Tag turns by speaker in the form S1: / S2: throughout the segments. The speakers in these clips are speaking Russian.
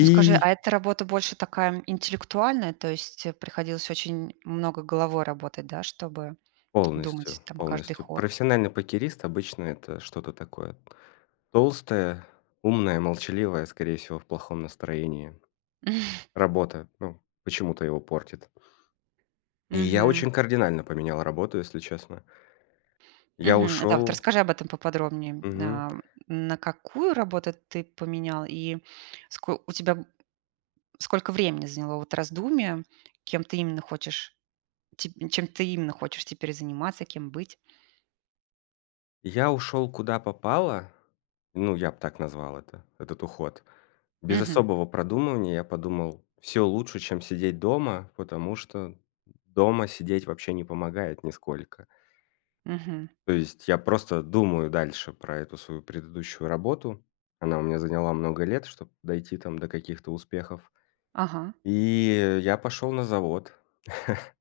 S1: Ну, скажи, а это работа больше такая интеллектуальная, то есть, э, приходилось очень много головой работать, да, чтобы
S2: Полностью,
S1: думать там каждый
S2: полностью.
S1: ход?
S2: Профессиональный покерист- обычно это что-то такое толстое, умное, молчаливое, скорее всего, в плохом настроении. Работа, ну, почему-то его портит. И я
S1: Мгм.
S2: очень кардинально поменял работу, если честно. Я
S1: Мгм, да, вот
S2: ушёл.
S1: расскажи об этом поподробнее,
S2: Мгм.
S1: ам, на какую работу ты поменял и ско у тебя сколько времени заняло вот раздумие, кем ты именно хочешь, ти чем ты именно хочешь теперь заниматься, кем быть?
S2: Я ушёл, куда попало. Ну, я б так назвал это, этот уход. Без
S1: Мгм.
S2: особого продумывания, я подумал, всё лучше, чем сидеть дома. Потому что дома сидеть вообще не помогает нисколько.
S1: Мгм.
S2: То есть я просто думаю дальше про эту свою предыдущую работу. Она у меня заняла много лет, чтоб дойти там до каких-то успехов.
S1: Ага.
S2: И я пошёл на завод.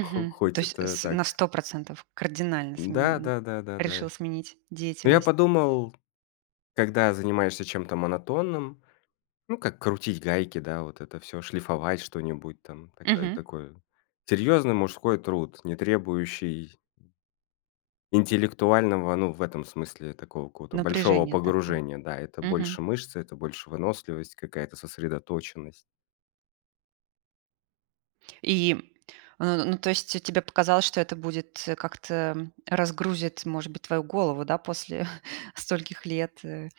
S2: Х
S1: то
S2: хоть
S1: есть
S2: это
S1: с
S2: так
S1: на 100 % кардинально
S2: Да
S1: сминен
S2: да да да да.
S1: решил сменить
S2: Ну я
S1: деятельность.
S2: подумал, когда занимаешься чем-то монотонным, ну, как крутить гайки, да, вот это всё, шлифовать что-нибудь, там такая
S1: Мгм.
S2: такой серьезный мужской труд, не требующий, м интеллектуального, ну, в этом смысле, такого какого-то большого
S1: Напряжение такое.
S2: погружения. Да, это
S1: Мгм.
S2: больше мышцы, это больше выносливость, какая-то сосредоточенность.
S1: И н ну, то есть те тебе показалось, что это будет, э, как-то разгрузит, может быть, твою голову, да, после стольких лет, э